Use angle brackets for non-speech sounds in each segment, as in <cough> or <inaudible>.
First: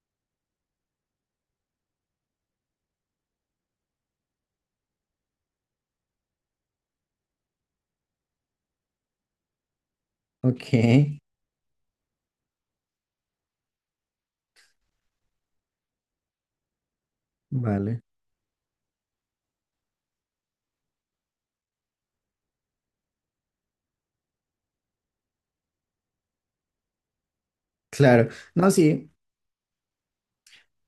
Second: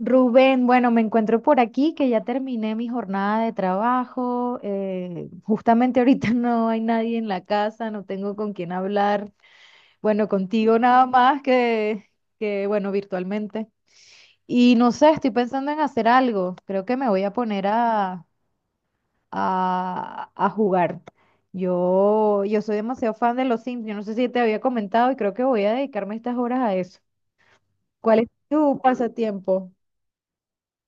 Rubén, bueno, me encuentro por aquí que ya terminé mi jornada de trabajo. Justamente ahorita <laughs> no hay nadie en la casa, no tengo con quién hablar. Bueno, Ok, contigo nada más que, bueno, virtualmente. Y no sé, estoy pensando en hacer algo. Creo que me voy a poner vale. a, a, a jugar. Yo soy demasiado fan de los Sims. Yo no sé si te había comentado y creo que voy a dedicarme estas horas a eso. ¿Cuál es Claro. No, tu sí. pasatiempo?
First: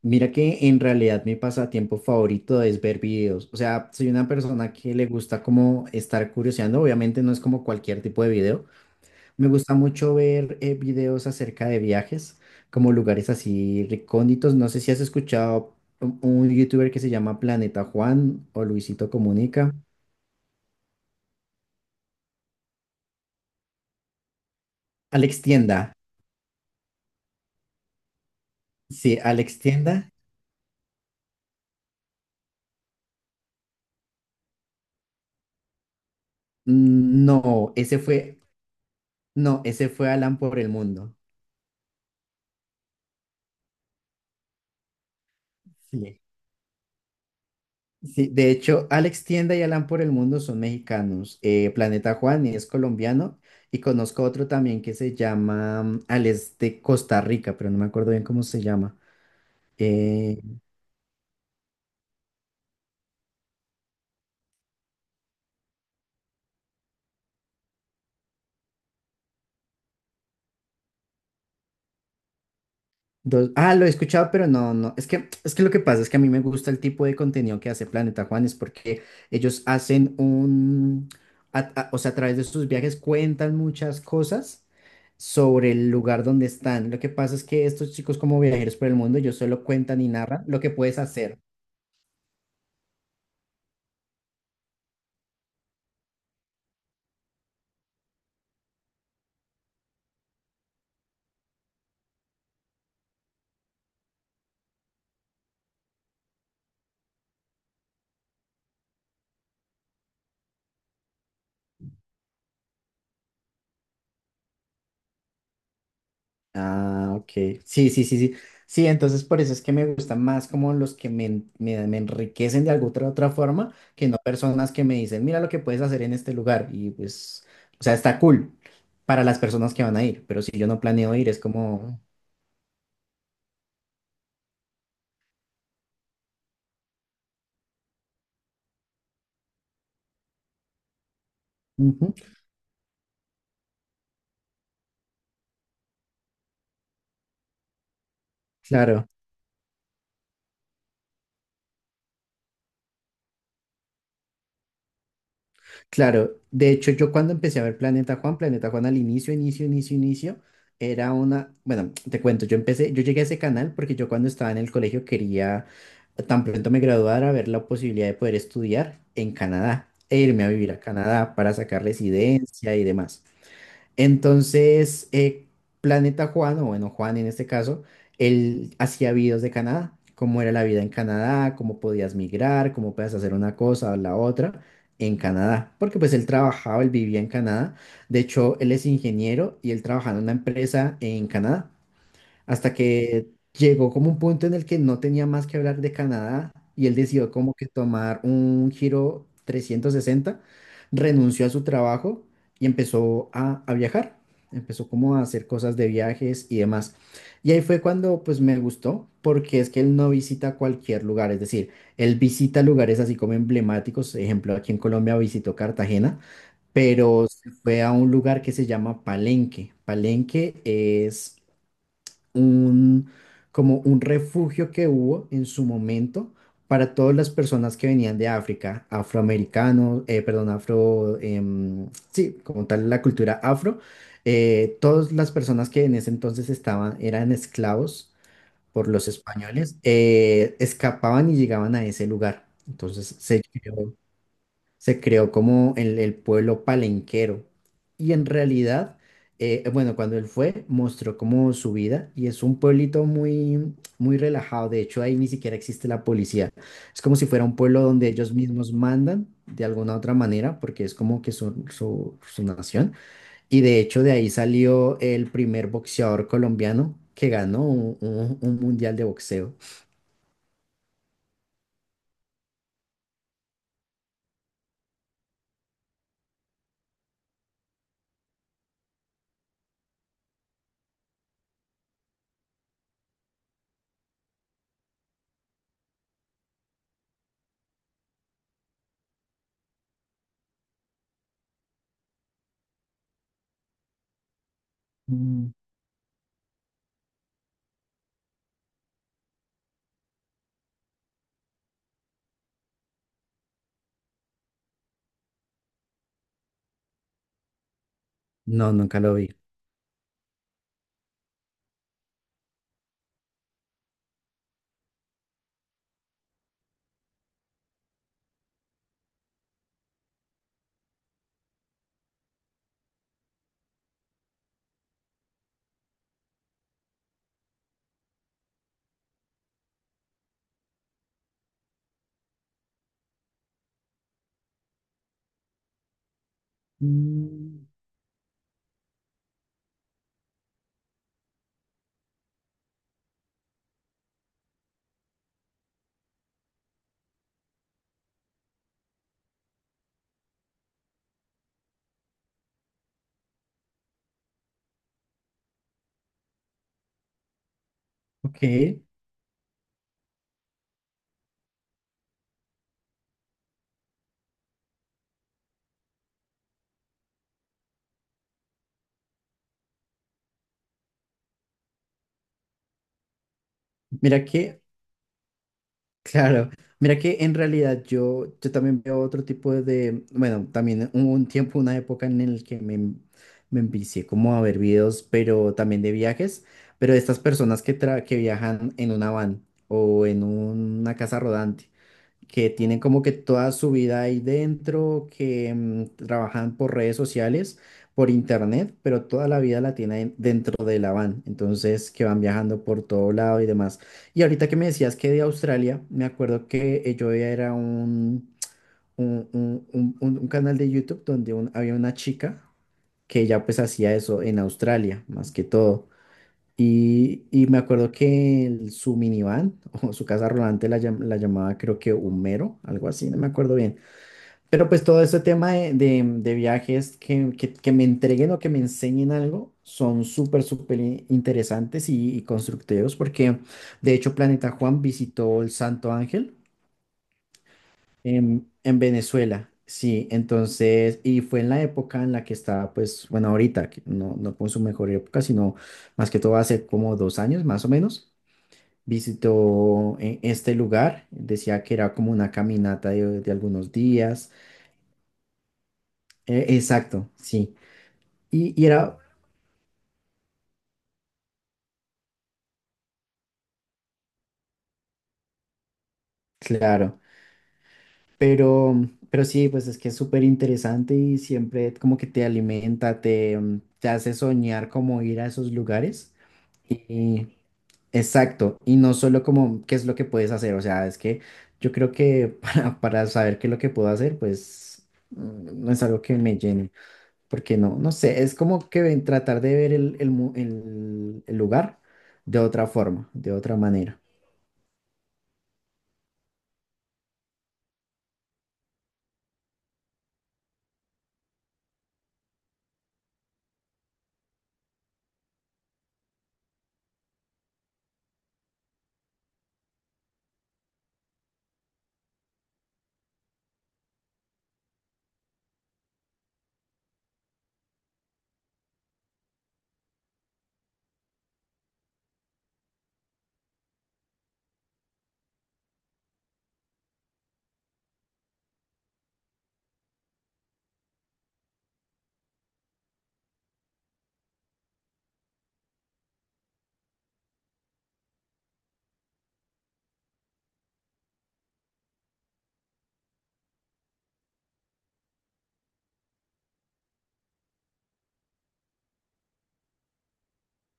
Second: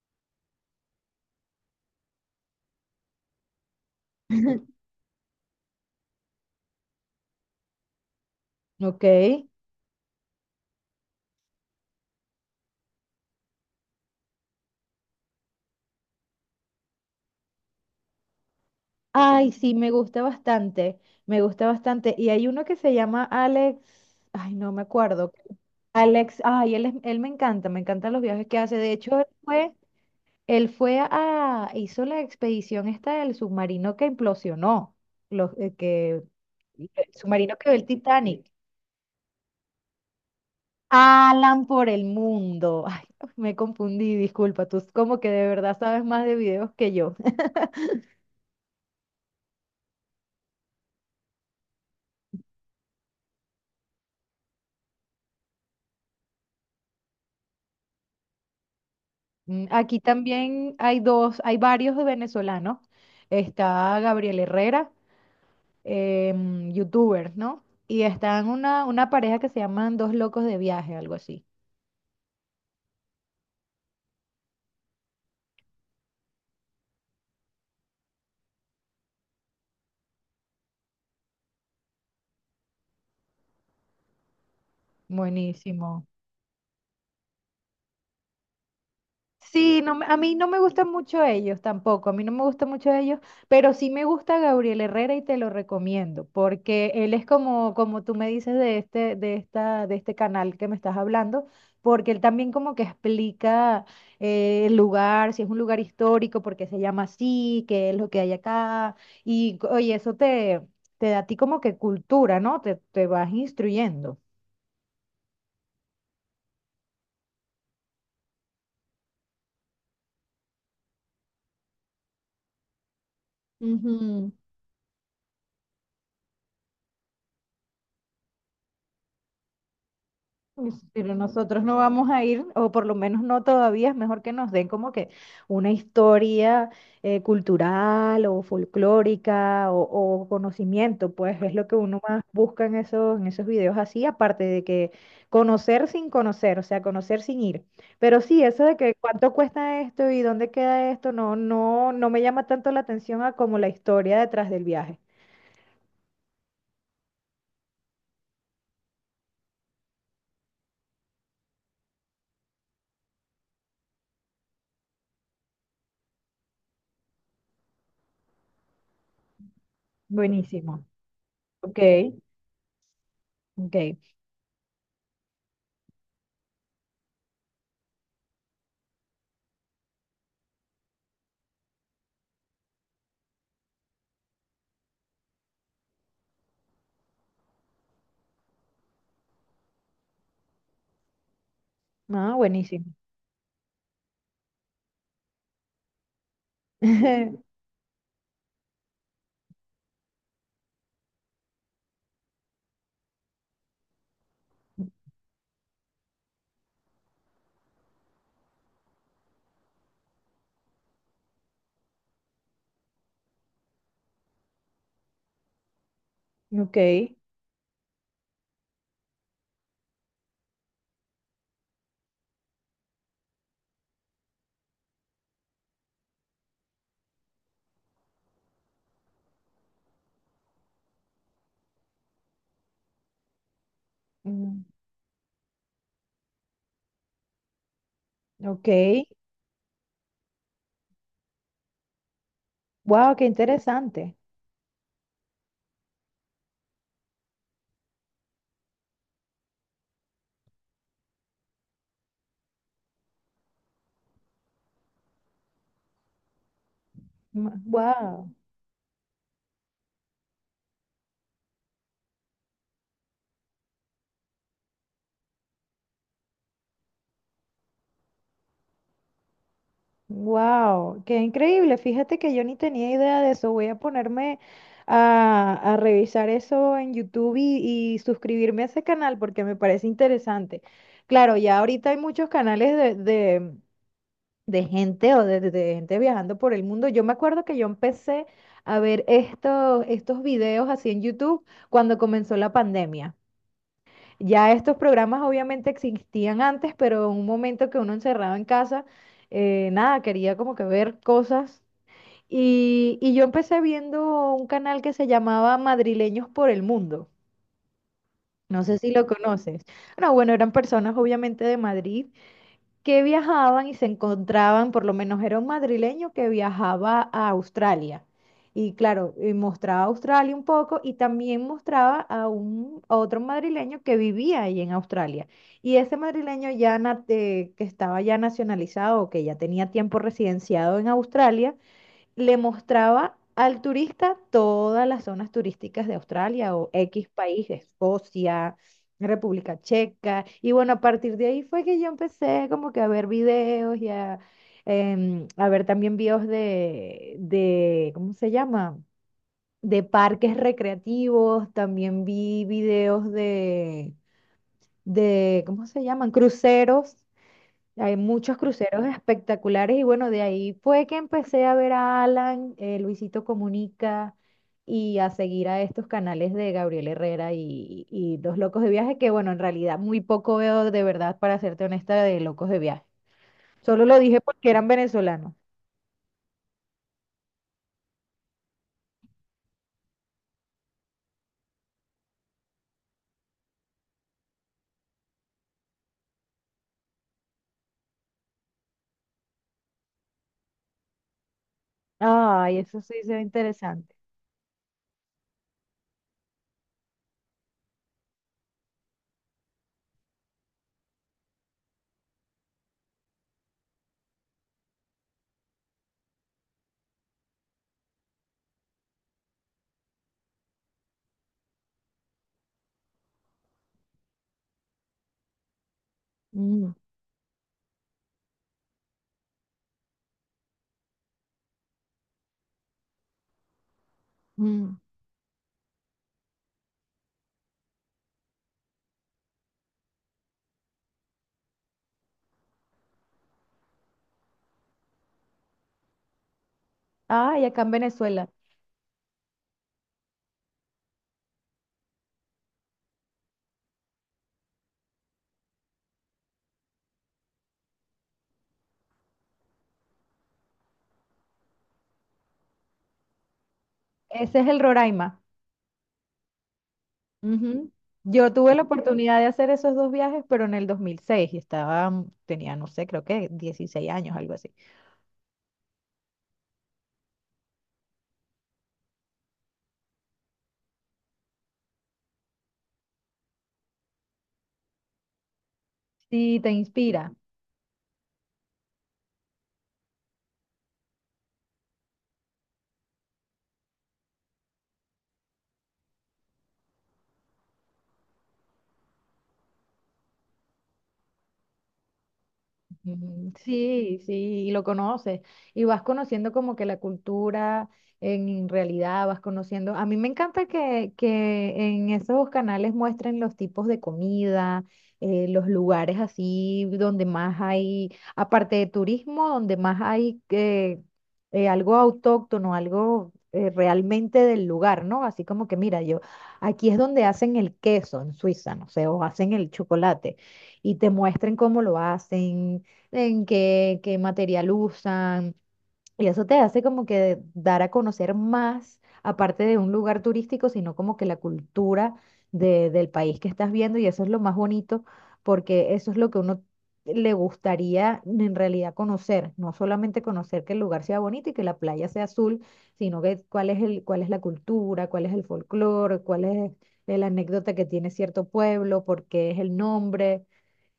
Mira que en realidad mi pasatiempo favorito es ver videos. O sea, soy una persona que le gusta como estar curioseando. Obviamente no es como cualquier tipo de video. Ok. Me gusta mucho ver videos acerca de viajes, como lugares así recónditos. No sé si has escuchado un youtuber que se llama Planeta Juan o Luisito Ay, sí, Comunica. me gusta bastante, me gusta bastante. Y hay uno que se llama Alex, ay, no me acuerdo. Alex Tienda. Alex, ay, él, él me encanta, me encantan los viajes que hace. De hecho, Sí, Alex Tienda. él fue a hizo la expedición esta del submarino que implosionó, los, eh, que, el Mm, submarino que no, ve el Titanic. no, ese fue Alan por el mundo. Alan por el mundo. <laughs> Ay, me confundí, disculpa, tú como que de verdad sabes Sí. más de videos que yo. Sí, de hecho, Alex Tienda y Alan por el Mundo son mexicanos. Planeta Juan es colombiano y conozco otro también que se llama Alex de Costa Rica, pero no me acuerdo bien cómo se llama. Mm, aquí Eh, también hay dos, hay varios venezolanos. Está Gabriel Herrera, youtuber, ¿no? Y están una pareja que se llaman Dos Locos de Viaje, algo así. Ah, lo he escuchado, pero no, no. Es que lo que pasa es que a mí me gusta el tipo de contenido que hace Planeta Juanes, porque ellos hacen o sea, a través de sus viajes cuentan muchas cosas sobre el Buenísimo. lugar donde están. Lo que pasa es que estos chicos como viajeros por el mundo, ellos solo Sí, no, cuentan y a mí narran no lo me que gustan puedes mucho hacer. ellos tampoco, a mí no me gustan mucho ellos, pero sí me gusta Gabriel Herrera y te lo recomiendo, porque él es como, como tú me dices de este, de esta, de este canal que me estás hablando, porque él también como que explica el lugar, si es un lugar histórico, por qué se llama así, qué es lo que hay acá, y oye, eso te, te da a ti como que cultura, ¿no? Te vas instruyendo. Ah, ok. Sí, sí, sí, sí. Sí, entonces por eso es que me gustan más como los que me enriquecen de alguna otra, forma, que no Ujú. personas que me dicen, mira lo que puedes hacer en este lugar. Y pues, o sea, está cool para las personas que van a ir, pero si yo Pues, no pero planeo ir, es nosotros no como, vamos a ir, o por lo menos no todavía, es mejor que nos den como que una historia cultural o folclórica o conocimiento, pues es lo que uno Ujú, más busca en esos videos así, aparte de que conocer sin conocer, o sea, conocer sin ir. Pero sí, eso de que claro. cuánto cuesta esto y dónde queda esto, no, no, no me llama tanto la atención a como la historia detrás del viaje. Claro, de hecho yo cuando empecé a ver Planeta Juan al inicio, bueno, te cuento, yo llegué a ese canal porque yo cuando estaba en el colegio quería, tan pronto me graduara, ver la posibilidad de poder estudiar en Canadá e irme a vivir a Buenísimo. Canadá para Ok, sacar residencia y demás. ok. Entonces, Planeta Juan, o bueno, Juan en este caso, él hacía videos de Canadá, cómo era la vida en Canadá, cómo podías migrar, cómo podías hacer una cosa o la otra en Canadá, porque pues él vivía en Canadá. De hecho, él es ingeniero y él trabajaba en una empresa en Canadá Ah, hasta buenísimo. que llegó como un punto en el que no tenía más que hablar de Canadá y él decidió como <laughs> que tomar un giro 360, renunció a su trabajo y empezó a viajar, empezó como a hacer cosas de viajes y demás. Y ahí fue cuando pues me gustó, porque es que él no visita cualquier lugar, es decir, él visita lugares así como emblemáticos, ejemplo, aquí en Colombia visitó Cartagena, Ok. pero se fue a un lugar que se llama Palenque. Palenque es un, como un refugio que hubo en su momento para todas las personas que venían de África, afroamericanos, perdón, afro, sí, como tal la cultura afro, Mm, todas las personas que en ese entonces eran esclavos ok, por los españoles, escapaban y llegaban a ese lugar. wow, Entonces qué se creó interesante. se creó como el pueblo palenquero. Y en realidad, bueno, cuando él fue, mostró como su vida y es un pueblito muy, muy relajado. De hecho, ahí ni siquiera existe la policía. Es como si fuera un pueblo donde Wow, ellos mismos mandan de alguna otra manera, porque es como que su nación. Y de hecho, de ahí salió el primer boxeador colombiano que ganó un mundial de boxeo. wow, qué increíble. Fíjate que yo ni tenía idea de eso. Voy a ponerme a revisar eso en YouTube y suscribirme a ese canal porque me parece interesante. Claro, ya ahorita hay muchos canales de gente o de gente viajando por el mundo. Yo me acuerdo que yo empecé a ver estos, estos videos así en YouTube cuando comenzó la pandemia. Ya estos programas Mm, obviamente existían antes, pero en un momento que uno encerrado en casa, nada, quería como que ver cosas. Y yo empecé viendo un canal que se llamaba Madrileños por el Mundo. No no, sé si nunca lo lo vi. conoces. No, bueno, eran personas obviamente de Madrid que viajaban y se encontraban, por lo menos era un madrileño que viajaba a Australia. Y claro, mostraba Australia un poco y también mostraba a a otro madrileño que vivía ahí en Australia. Y ese madrileño ya que estaba ya nacionalizado o que ya tenía tiempo residenciado en Australia, le mostraba al turista todas las zonas turísticas de Australia o X país, Mm, Escocia, República Checa. Y bueno, a partir de ahí fue que yo empecé como que a ver videos y a, a ver también videos de, ¿cómo se llama? De parques recreativos, también vi videos de, ¿cómo se llaman? Cruceros, hay muchos ok. cruceros espectaculares y bueno, de ahí fue que empecé a ver a Alan, Luisito Comunica y a seguir a estos canales de Gabriel Herrera y Los Locos de Viaje, que bueno, en realidad muy poco veo de verdad, para serte honesta, de Locos de Viaje. Solo lo dije Mira porque que eran venezolanos. Claro, mira que en realidad yo también veo otro tipo de, bueno, también hubo un tiempo, una época en el que me envicié como a ver videos, pero también de viajes, pero de estas personas que viajan en una van o en una casa rodante que Ay, tienen eso sí como que se ve toda su interesante. vida ahí dentro, que trabajan por redes sociales, por internet, pero toda la vida la tienen dentro de la van, entonces que van viajando por todo lado y demás. Y ahorita que me decías que de Australia, me acuerdo que yo veía era un canal de YouTube donde había una chica que ya pues hacía eso en Australia, más que todo. Mm, Y me acuerdo que su minivan <laughs> o su casa rodante la llamaba creo que Humero, algo así, no me acuerdo bien. Pero mm. pues todo ese tema de viajes que me entreguen o que me enseñen algo son súper, súper interesantes y constructivos porque de hecho Planeta Juan visitó el Santo Ángel Ay, acá en Venezuela. en Venezuela. Sí, entonces, y fue en la época en la que estaba, pues, bueno, ahorita, que no, no con su mejor época, sino más que todo hace como 2 años más o menos visitó este lugar. Decía que era como una caminata de algunos días. Ese es el Roraima. Exacto, sí. Ujú. Yo Y, tuve la y era, oportunidad de hacer esos dos viajes, pero en el 2006 y estaba, tenía, no sé, creo que 16 años, algo así. claro, pero, pero, sí, pues es que es súper interesante y siempre como que te alimenta, te hace soñar como ir a esos lugares. Sí, te inspira. Y, exacto, y no solo como qué es lo que puedes hacer, o sea, es que yo creo que <laughs> para saber qué es lo que puedo hacer, pues no es algo que me llene. Porque no, no sé, es como que tratar de ver el lugar de otra forma, Ujú. de otra Sí, manera. sí, y lo conoces. Y vas conociendo como que la cultura en realidad, vas conociendo. A mí me encanta que en esos canales muestren los tipos de comida, los lugares así donde más hay, aparte de turismo, donde más hay algo autóctono, algo realmente del lugar, ¿no? Así como que mira, yo, aquí es donde hacen el queso en Suiza, no sé, o hacen el chocolate y te muestren cómo lo hacen, en qué, qué material usan, y eso te hace como que dar a conocer más, aparte de un lugar turístico, sino como que la cultura del país que estás viendo, y eso es lo más bonito, porque eso es lo que uno le gustaría en realidad conocer, no solamente conocer que el lugar sea bonito y que la playa sea azul, sino que cuál es el, cuál es la cultura, cuál es el folclore, cuál es la anécdota que tiene cierto pueblo, por qué es el nombre,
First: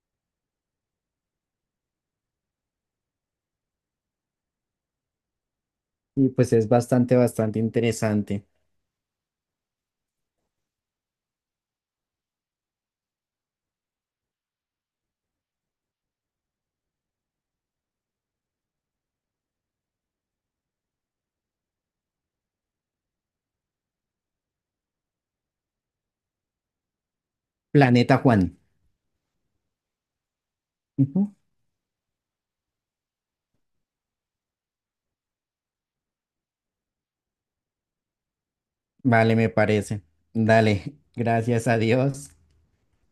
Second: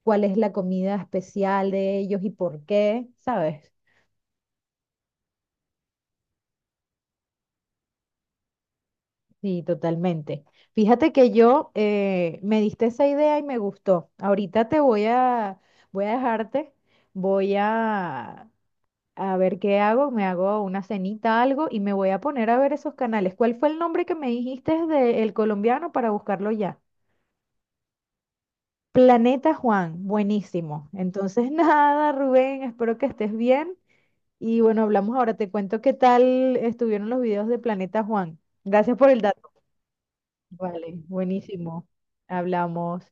cuál es la comida especial de ellos y por qué, ¿sabes? Y pues es bastante, bastante interesante. Sí, totalmente. Fíjate que yo me diste esa idea y me gustó. Ahorita te voy a voy a dejarte, voy a a ver qué hago, me hago una cenita, algo y me voy a poner a ver esos canales. ¿Cuál fue el nombre que me dijiste del colombiano para buscarlo ya? Planeta Juan. Planeta Juan, buenísimo. Ujú. Entonces, <laughs> nada, Rubén, espero que estés bien. Y bueno, hablamos ahora. Te cuento qué tal estuvieron los videos de Planeta Juan. Gracias por el Vale, me dato. parece. Vale, Dale, gracias a buenísimo. Dios. Hablamos.